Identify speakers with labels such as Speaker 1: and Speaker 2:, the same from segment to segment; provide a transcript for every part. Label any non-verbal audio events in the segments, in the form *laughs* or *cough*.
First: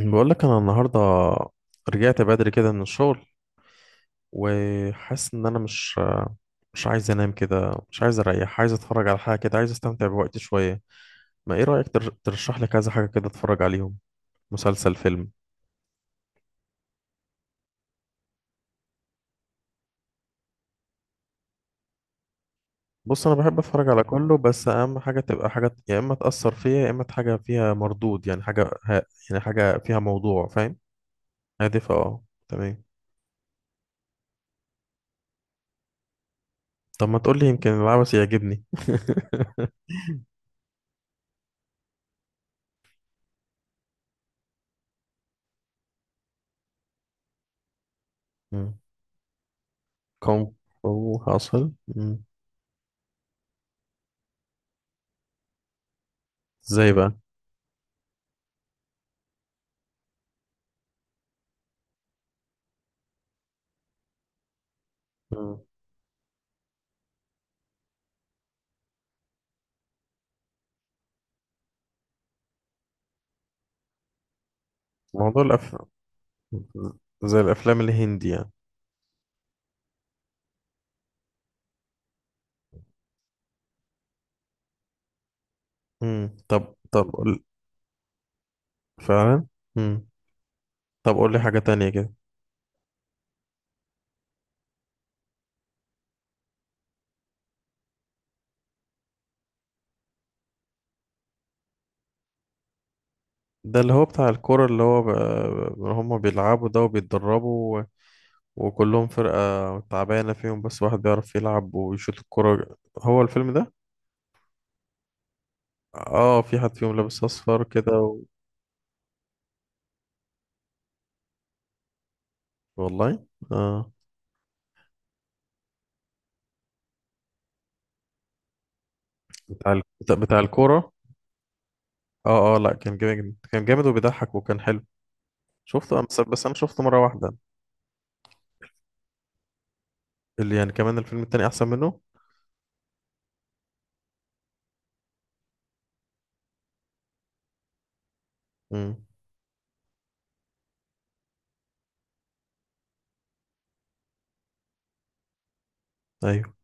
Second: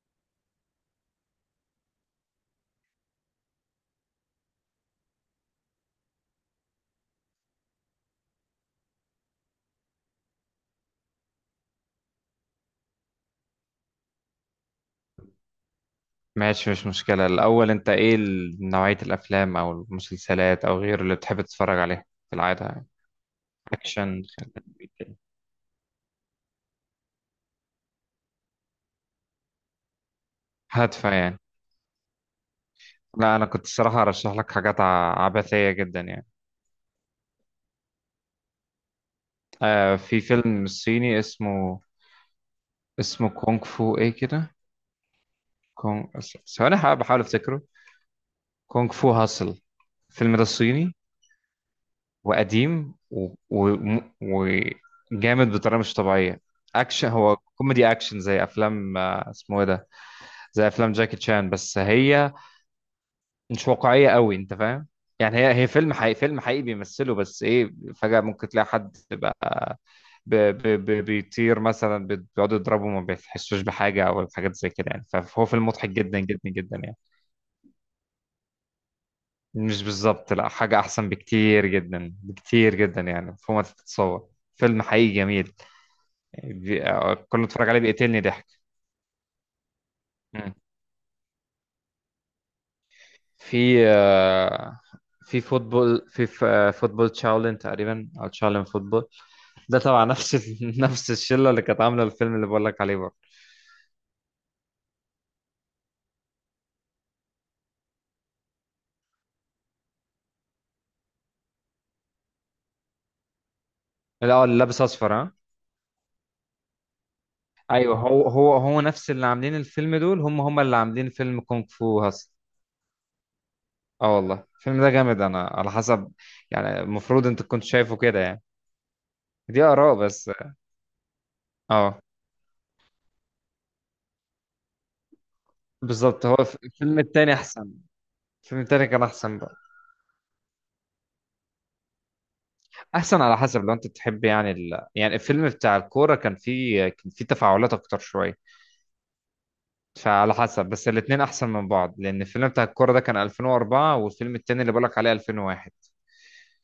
Speaker 1: بقول لك انا النهارده رجعت بدري كده من الشغل، وحاسس ان انا مش عايز انام كده، مش عايز اريح، عايز اتفرج على حاجه كده، عايز استمتع بوقتي شويه. ما ايه رايك ترشح لي كذا حاجه كده اتفرج عليهم؟ مسلسل، فيلم.
Speaker 2: ماشي، مش مشكلة. الأول أنت إيه نوعية الأفلام أو المسلسلات أو غيره اللي بتحب تتفرج عليها في العادة يعني؟
Speaker 1: بص، انا بحب اتفرج على
Speaker 2: أكشن.
Speaker 1: كله، بس اهم حاجه تبقى حاجه يا اما تاثر فيا يا اما حاجه فيها مردود، يعني يعني حاجه فيها موضوع، فاهم.
Speaker 2: هادفة يعني.
Speaker 1: هادفه، اه تمام.
Speaker 2: لا أنا كنت الصراحة أرشح لك حاجات عبثية جدا يعني.
Speaker 1: طب ما تقول لي، يمكن العبث يعجبني.
Speaker 2: آه، في فيلم صيني اسمه. اسمه كونغ فو إيه كده. كونغ ثواني، بحاول أفتكره.
Speaker 1: مم.
Speaker 2: كونغ فو هاسل، الفيلم ده
Speaker 1: كونغ
Speaker 2: الصيني.
Speaker 1: فو حاصل. مم.
Speaker 2: وقديم وجامد بطريقه مش طبيعيه.
Speaker 1: ازاي
Speaker 2: اكشن،
Speaker 1: بقى؟
Speaker 2: هو كوميدي اكشن، زي افلام، اسمه ايه ده، زي افلام جاكي تشان، بس هي مش واقعيه قوي، انت فاهم. يعني هي
Speaker 1: مم.
Speaker 2: هي فيلم حقيقي، فيلم حقيقي بيمثله، بس ايه، فجاه ممكن تلاقي حد بقى بيطير مثلا، بيقعدوا يضربوا ما بيحسوش بحاجه او الحاجات زي كده يعني.
Speaker 1: موضوع
Speaker 2: فهو فيلم مضحك جدا جدا جدا يعني.
Speaker 1: زي الافلام الهندي يعني.
Speaker 2: مش بالظبط، لا، حاجة أحسن بكتير جدا، بكتير جدا يعني، فوق ما تتصور. فيلم حقيقي جميل.
Speaker 1: امم طب طب
Speaker 2: كل
Speaker 1: قول.
Speaker 2: ما اتفرج عليه بيقتلني ضحك.
Speaker 1: فعلا. امم.
Speaker 2: مم.
Speaker 1: طب قول لي حاجة تانية كده.
Speaker 2: في، في فوتبول، في فوتبول تشاولين تقريبا، أو تشاولين فوتبول. ده طبعا نفس *laughs* نفس الشلة اللي كانت عاملة الفيلم اللي بقول لك عليه برضه.
Speaker 1: ده اللي هو بتاع الكورة، اللي هو هم بيلعبوا ده وبيتدربوا وكلهم فرقة تعبانة فيهم، بس واحد بيعرف يلعب ويشوط الكورة، هو الفيلم ده.
Speaker 2: لا، هو اللي لابس أصفر، ها.
Speaker 1: اه، في حد فيهم لابس اصفر كده
Speaker 2: أيوه، هو نفس اللي عاملين الفيلم دول، هم اللي عاملين فيلم كونغ فو هاس.
Speaker 1: والله. اه،
Speaker 2: اه والله الفيلم ده جامد، أنا على حسب يعني، المفروض أنت كنت شايفه كده يعني. دي
Speaker 1: بتاع ال...
Speaker 2: آراء
Speaker 1: بتاع
Speaker 2: بس.
Speaker 1: بتاع الكورة.
Speaker 2: اه
Speaker 1: اه اه، لا كان جامد، كان جامد وبيضحك وكان حلو. بس
Speaker 2: بالظبط. هو
Speaker 1: بس انا شفته
Speaker 2: الفيلم
Speaker 1: مرة واحدة.
Speaker 2: التاني أحسن. الفيلم التاني كان أحسن بقى.
Speaker 1: اللي يعني كمان الفيلم التاني احسن منه.
Speaker 2: أحسن على حسب، لو أنت تحب يعني يعني الفيلم بتاع الكورة، كان فيه كان فيه تفاعلات أكتر شوية.
Speaker 1: امم.
Speaker 2: فعلى حسب، بس الاتنين أحسن من بعض، لأن الفيلم بتاع الكورة ده كان 2004، والفيلم التاني اللي بقولك عليه 2001.
Speaker 1: ايوه،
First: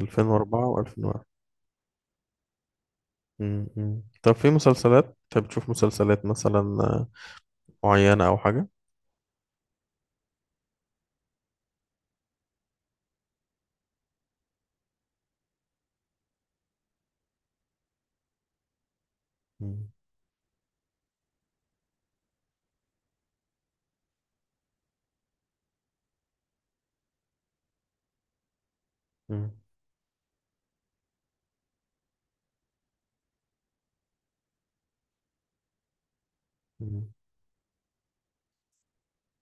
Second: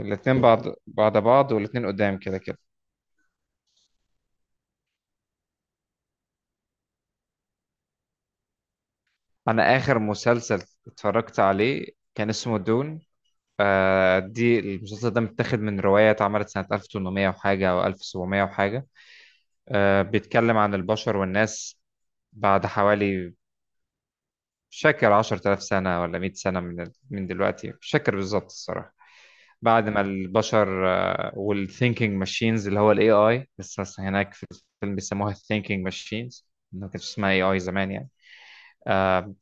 Speaker 2: الاتنين
Speaker 1: 2004
Speaker 2: بعد بعد
Speaker 1: و2001.
Speaker 2: بعض، والاتنين قدام كده كده.
Speaker 1: مم، مم. طب في مسلسلات انت بتشوف مسلسلات مثلا معينة أو حاجة؟
Speaker 2: أنا آخر مسلسل اتفرجت عليه كان اسمه دون. آه، دي المسلسل ده متاخد من رواية اتعملت سنة 1800 وحاجة، أو 1700 وحاجة.
Speaker 1: مم،
Speaker 2: بيتكلم عن البشر والناس بعد حوالي، مش فاكر، 10000 سنة ولا 100 سنة من دلوقتي، مش فاكر بالظبط الصراحة.
Speaker 1: مم،
Speaker 2: بعد ما البشر، والثينكينج ماشينز اللي هو الاي اي، لسه هناك في الفيلم بيسموها الثينكينج ماشينز، ما كانش
Speaker 1: مم.
Speaker 2: اسمها اي اي زمان يعني. آه،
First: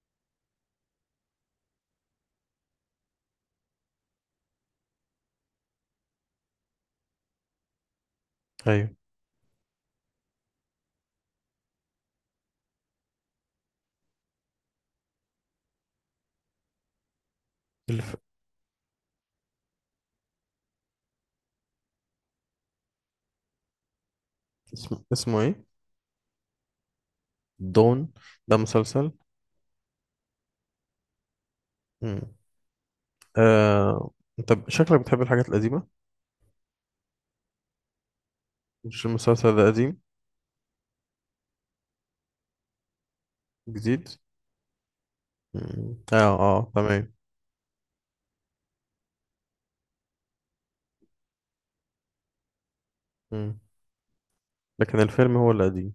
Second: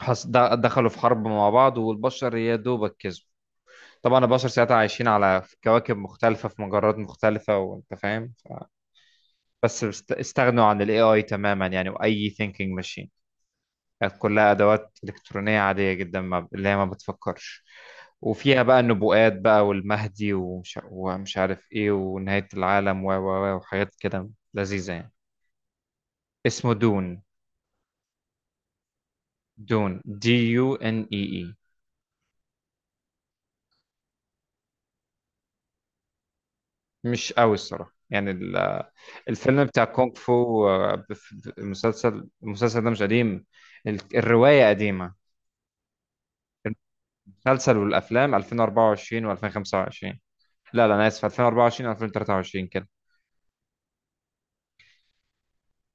Speaker 2: دخلوا في حرب مع بعض، والبشر يا دوبك كسبوا. طبعا البشر ساعتها عايشين على كواكب مختلفة في مجرات مختلفة، وانت فاهم.
Speaker 1: أيوة.
Speaker 2: استغنوا عن الاي اي تماما يعني، واي ثينكينج ماشين كانت كلها أدوات إلكترونية عادية جدا، ما اللي هي ما بتفكرش.
Speaker 1: الف...
Speaker 2: وفيها بقى النبوءات بقى، والمهدي، ومش عارف إيه، ونهاية العالم، و و و وحاجات كده لذيذة يعني.
Speaker 1: اسمه إيه؟
Speaker 2: اسمه دون.
Speaker 1: دون، ده مسلسل؟
Speaker 2: دون، دي يو ان اي اي.
Speaker 1: مم. آه... أنت شكلك بتحب الحاجات القديمة؟
Speaker 2: مش قوي الصراحة يعني.
Speaker 1: مش المسلسل
Speaker 2: الفيلم
Speaker 1: ده
Speaker 2: بتاع
Speaker 1: قديم؟
Speaker 2: كونغ فو، المسلسل، المسلسل ده مش قديم.
Speaker 1: جديد.
Speaker 2: الرواية قديمة.
Speaker 1: مم. آه آه، تمام.
Speaker 2: المسلسل والأفلام 2024 و2025. لا لا، أنا آسف، 2024 و2023 كده.
Speaker 1: مم. لكن الفيلم هو القديم.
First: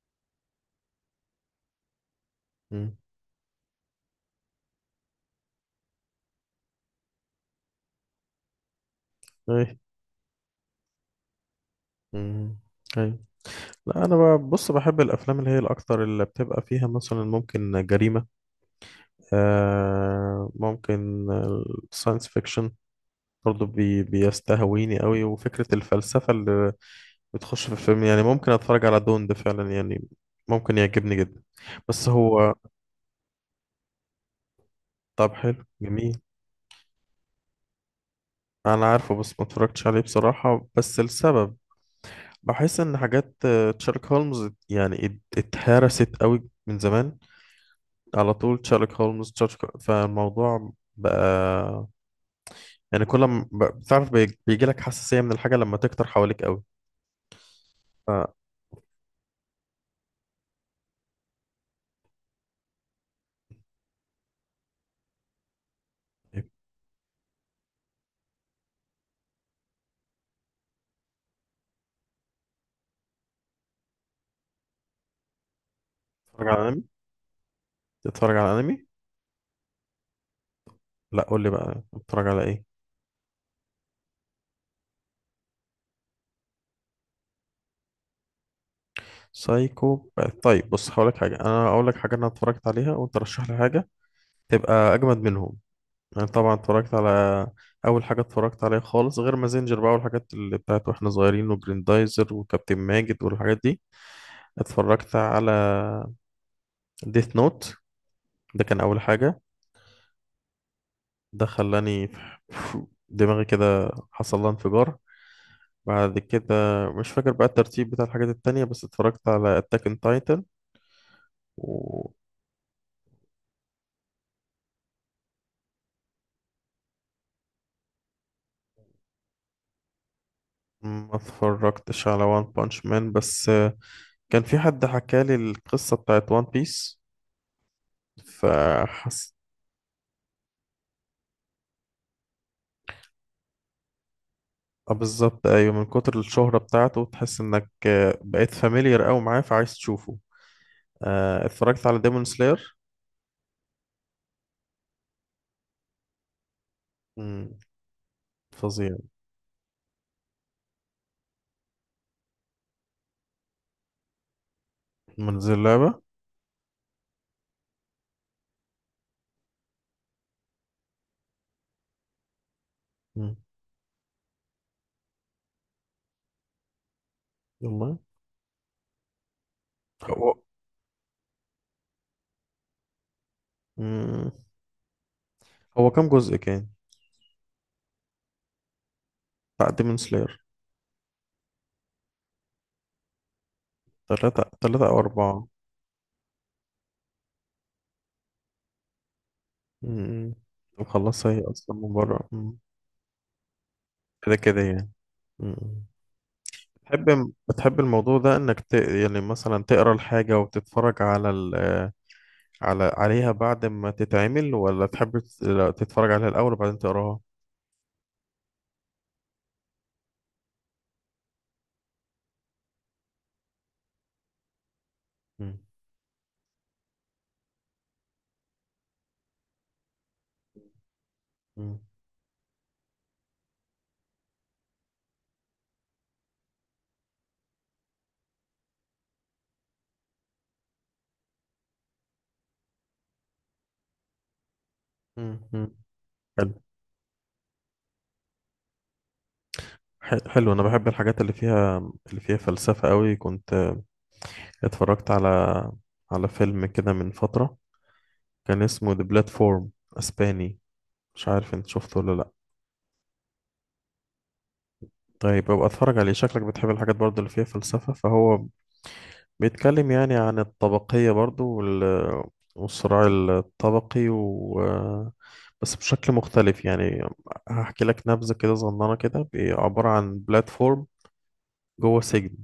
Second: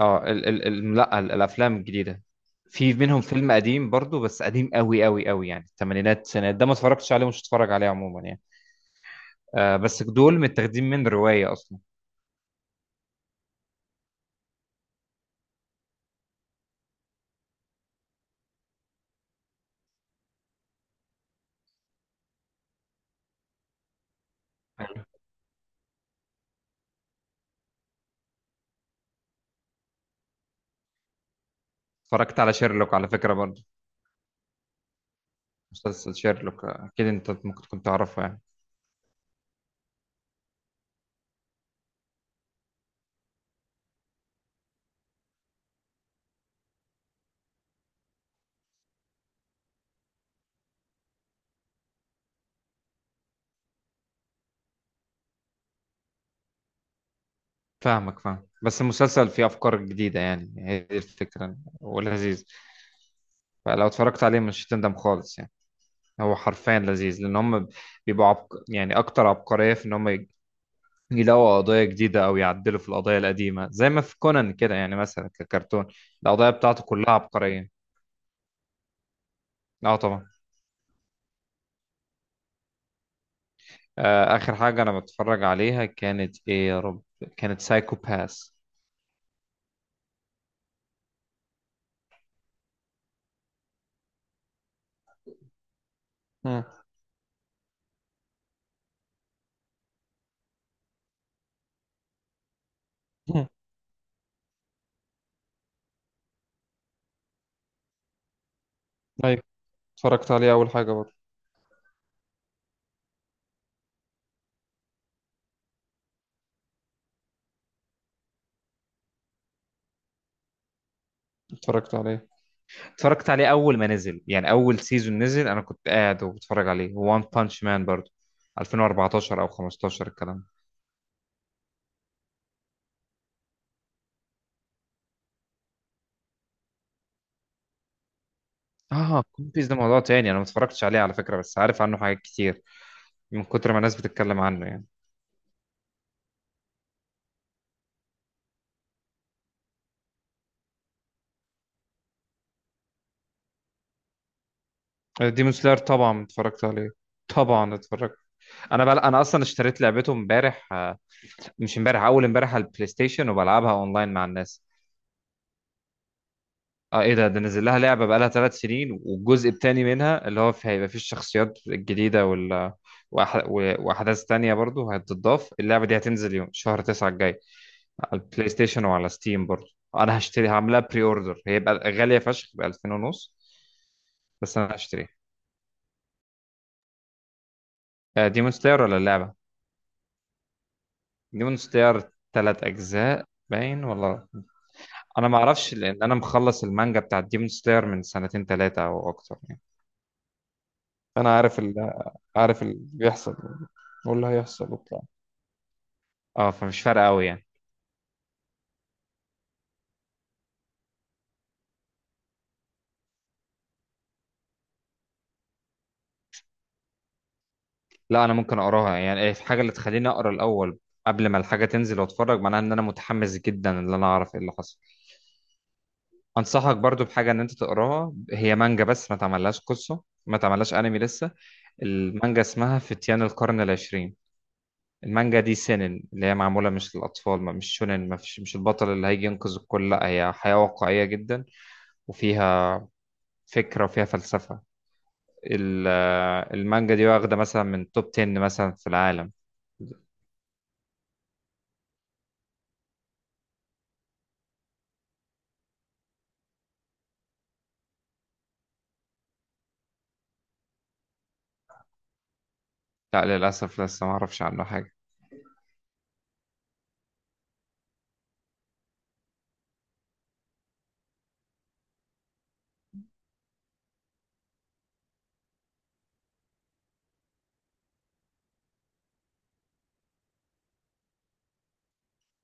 Speaker 2: اه ال ال ال لا ال- الافلام الجديده في
Speaker 1: مم.
Speaker 2: منهم فيلم قديم برضو، بس قديم قوي قوي قوي يعني، الثمانينات السنة ده، ما اتفرجتش عليه ومش هتفرج عليه عموما يعني.
Speaker 1: أيوة.
Speaker 2: آه، بس دول متاخدين من روايه اصلا.
Speaker 1: مم. أيوة. لا أنا بقى- بص، بحب الأفلام اللي هي الأكتر اللي بتبقى فيها مثلا ممكن جريمة، ممكن الساينس فيكشن برضو بيستهويني
Speaker 2: حلو.
Speaker 1: قوي، وفكرة الفلسفة اللي بتخش في الفيلم، يعني ممكن اتفرج على دون ده فعلا يعني، ممكن يعجبني جدا. بس
Speaker 2: اتفرجت على
Speaker 1: هو.
Speaker 2: شيرلوك على فكره برضو.
Speaker 1: طب حلو،
Speaker 2: مسلسل
Speaker 1: جميل.
Speaker 2: شيرلوك، آه، اكيد انت ممكن تكون تعرفه يعني.
Speaker 1: انا عارفه بس ما اتفرجتش عليه بصراحة، بس السبب بحس ان حاجات تشارلوك هولمز يعني اتهرست قوي من زمان، على طول تشارلوك هولمز، تشارلوك، فالموضوع بقى، يعني كل ما بتعرف بيجي لك حساسية من الحاجة لما تكتر حواليك قوي.
Speaker 2: فاهمك،
Speaker 1: ف-
Speaker 2: فاهم. بس المسلسل فيه افكار جديده يعني، هي دي الفكره، ولذيذ. فلو اتفرجت عليه مش هتندم خالص يعني. هو حرفيا لذيذ، لان هم بيبقوا يعني اكتر عبقريه في ان هم يلاقوا قضايا جديدة أو يعدلوا في القضايا القديمة، زي ما في كونان كده يعني، مثلا ككرتون
Speaker 1: بتتفرج
Speaker 2: القضايا
Speaker 1: على
Speaker 2: بتاعته
Speaker 1: انمي
Speaker 2: كلها عبقرية.
Speaker 1: بتتفرج على انمي
Speaker 2: اه طبعا.
Speaker 1: لا، قول لي بقى بتتفرج على ايه.
Speaker 2: آه، آخر حاجة أنا بتفرج عليها كانت إيه، يا رب؟ كانت سايكو باس.
Speaker 1: سايكو. طيب بص، هقول لك حاجه انا اتفرجت عليها، وانت رشح لي حاجه تبقى اجمد منهم. انا طبعا
Speaker 2: مم.
Speaker 1: اتفرجت على اول حاجه اتفرجت عليها خالص، غير مازنجر بقى والحاجات اللي بتاعت واحنا صغيرين، وجريندايزر وكابتن ماجد
Speaker 2: مم.
Speaker 1: والحاجات دي. اتفرجت على ديث نوت، ده كان اول حاجه،
Speaker 2: ايوه، اتفرجت عليه اول حاجه برضه.
Speaker 1: ده خلاني *laughs* دماغي كده حصل لها انفجار. بعد كده مش فاكر بقى الترتيب بتاع الحاجات التانية، بس اتفرجت على أتاك اون تايتن،
Speaker 2: اتفرجت
Speaker 1: وما
Speaker 2: عليه، اتفرجت عليه أول ما نزل، يعني أول سيزون نزل أنا كنت قاعد وبتفرج عليه، وان بانش مان برضه، 2014 أو 15 الكلام ده.
Speaker 1: اتفرجتش على وان بانش مان. بس كان في حد حكالي القصة بتاعت وان بيس،
Speaker 2: اه
Speaker 1: فحس.
Speaker 2: كون بيس ده موضوع تاني، أنا ما اتفرجتش عليه على فكرة، بس عارف عنه حاجات كتير من كتر ما الناس بتتكلم عنه يعني.
Speaker 1: اه بالظبط، أيوة، من كتر الشهرة بتاعته تحس إنك بقيت فاميليار أوي معاه، فعايز تشوفه. اه، اتفرجت على ديمون سلاير،
Speaker 2: ديمون سلاير طبعا اتفرجت عليه، طبعا اتفرجت.
Speaker 1: فظيع.
Speaker 2: انا اصلا اشتريت لعبته امبارح، آه، مش امبارح، اول امبارح، على البلاي ستيشن، وبلعبها اونلاين مع الناس.
Speaker 1: من زي اللعبة؟
Speaker 2: اه ايه ده، ده نزل لها لعبه بقالها ثلاث سنين، والجزء الثاني منها اللي هو في، هيبقى فيه الشخصيات الجديده وال،
Speaker 1: مم.
Speaker 2: واحداث تانية برضو هتتضاف، اللعبه دي هتنزل يوم شهر 9 الجاي،
Speaker 1: والله.
Speaker 2: على البلاي ستيشن وعلى ستيم برضو. انا
Speaker 1: هو.
Speaker 2: هشتري، هعملها بري اوردر، هيبقى غاليه فشخ ب 2000 ونص،
Speaker 1: مم.
Speaker 2: بس انا هشتريها.
Speaker 1: هو كام جزء كان؟
Speaker 2: آه، ديمون سلاير ولا اللعبه؟
Speaker 1: بتاع ديمون سلاير.
Speaker 2: ديمون ستير تلات أجزاء باين، ولا؟
Speaker 1: تلاتة، تلاتة أو
Speaker 2: أنا ما
Speaker 1: أربعة.
Speaker 2: أعرفش، لأن أنا مخلص المانجا بتاعت ديمون ستير من سنتين تلاتة أو أكتر يعني.
Speaker 1: امم. مخلصها
Speaker 2: انا
Speaker 1: هي
Speaker 2: عارف
Speaker 1: اصلا من بره. مم.
Speaker 2: عارف اللي بيحصل واللي
Speaker 1: كده كده
Speaker 2: هيحصل
Speaker 1: يعني.
Speaker 2: وبتاع.
Speaker 1: امم.
Speaker 2: أه فمش فارقة أوي
Speaker 1: بتحب
Speaker 2: يعني.
Speaker 1: بتحب الموضوع ده انك يعني مثلا تقرا الحاجه وتتفرج على عليها بعد ما تتعمل، ولا تحب لا، تتفرج عليها الاول وبعدين تقراها؟
Speaker 2: لا، أنا ممكن أقراها يعني. إيه في حاجة اللي تخليني أقرأ الأول قبل ما الحاجة تنزل وأتفرج، معناها إن أنا متحمس جدا إن أنا أعرف إيه اللي حصل.
Speaker 1: مم.
Speaker 2: انصحك برضو بحاجه، ان انت تقراها، هي مانجا بس ما تعملهاش قصه، ما تعملهاش انمي لسه.
Speaker 1: مم.
Speaker 2: المانجا اسمها فتيان القرن العشرين. المانجا دي سينن، اللي هي معمولة مش للأطفال، ما مش شونن، ما فيش مش البطل اللي هيجي ينقذ الكل، لا هي حياة واقعية جدا. وفيها فكرة وفيها فلسفة.
Speaker 1: مم. مم.
Speaker 2: ال-
Speaker 1: حلو.
Speaker 2: المانجا دي واخدة مثلا من توب 10 مثلا في العالم.
Speaker 1: حلو، انا بحب الحاجات اللي فيها فلسفه قوي. كنت اتفرجت على فيلم كده من فتره، كان اسمه The Platform، اسباني. مش عارف انت شفته ولا لا.
Speaker 2: لا للأسف لسه ما أعرفش عنه حاجة.
Speaker 1: طيب ابقى اتفرج عليه، شكلك بتحب الحاجات برضه اللي فيها فلسفة. فهو بيتكلم يعني عن الطبقية برضه والصراع الطبقي، و بس بشكل مختلف يعني. هحكي لك نبذة كده صغننة كده، عبارة عن بلاتفورم جوه سجن.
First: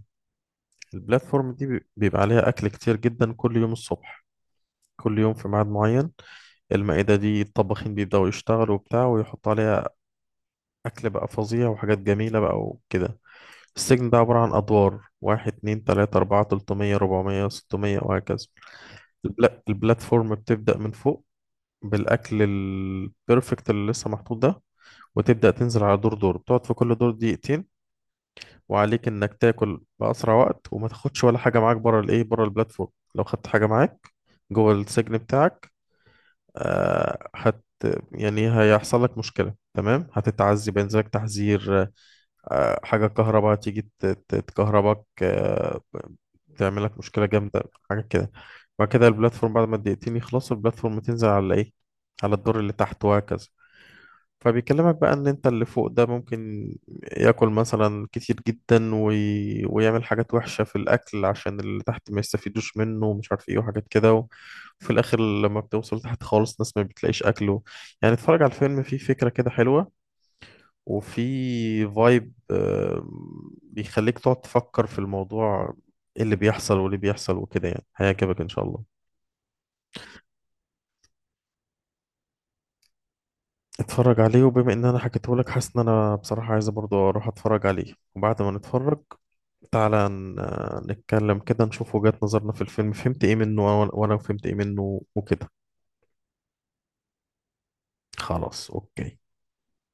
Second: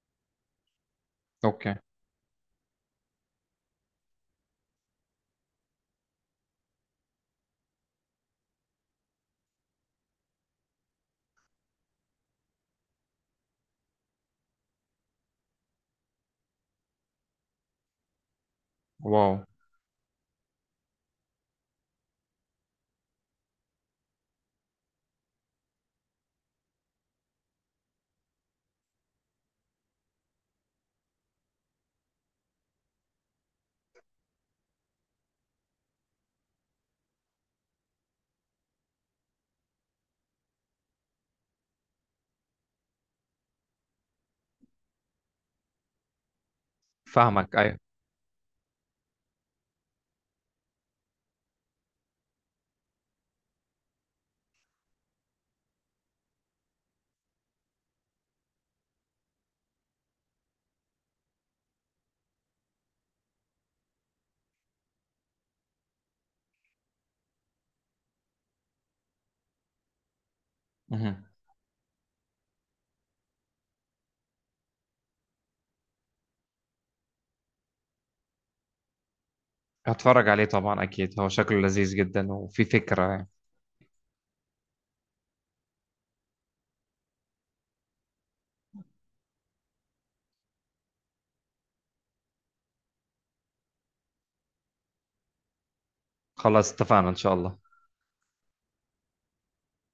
Speaker 1: البلاتفورم دي
Speaker 2: أوكي.
Speaker 1: بيبقى عليها أكل كتير جدا كل يوم الصبح، كل يوم في ميعاد معين. المائدة دي الطباخين بيبدأوا يشتغلوا وبتاع ويحطوا عليها أكل بقى فظيع وحاجات جميلة بقى وكده. السجن ده عبارة عن أدوار: واحد، اتنين، تلاتة، أربعة، تلتمية، ربعمية، ستمية، وهكذا.
Speaker 2: واو.
Speaker 1: البلاتفورم بتبدأ من فوق بالأكل البرفكت اللي لسه محطوط ده، وتبدأ تنزل على دور دور، بتقعد في كل دور دقيقتين، وعليك إنك تاكل بأسرع وقت وما تاخدش ولا حاجة معاك بره الإيه، بره البلاتفورم. لو خدت حاجة معاك جوه السجن بتاعك، آه هت يعني هيحصل لك مشكلة، تمام، هتتعذب، ينزلك تحذير، حاجة كهرباء تيجي تكهربك، تعملك مشكلة
Speaker 2: فاهمك،
Speaker 1: جامدة،
Speaker 2: أيوة.
Speaker 1: حاجة كده. بعد كده البلاتفورم، بعد ما الدقيقتين يخلصوا البلاتفورم تنزل على ايه؟ على الدور اللي تحت، وهكذا. فبيكلمك بقى ان انت اللي فوق ده ممكن ياكل مثلا كتير جدا، ويعمل حاجات وحشة في الاكل عشان اللي تحت ما يستفيدوش منه، ومش عارف ايه وحاجات كده وفي الاخر لما بتوصل تحت خالص ناس ما بتلاقيش اكله. يعني اتفرج على الفيلم، فيه فكرة كده حلوة
Speaker 2: مهم.
Speaker 1: وفي فايب بيخليك تقعد تفكر في الموضوع، ايه اللي بيحصل واللي بيحصل وكده، يعني هيعجبك ان شاء الله.
Speaker 2: هتفرج عليه طبعا، أكيد هو شكله لذيذ جدا وفي فكرة يعني.
Speaker 1: اتفرج عليه، وبما ان انا حكيته لك حاسس ان انا بصراحة عايز برضو اروح اتفرج عليه. وبعد ما نتفرج تعالى نتكلم كده، نشوف وجهات نظرنا في الفيلم، فهمت ايه منه، وأنا فهمت ايه منه وكده.
Speaker 2: خلاص اتفقنا إن شاء الله.
Speaker 1: خلاص اوكي.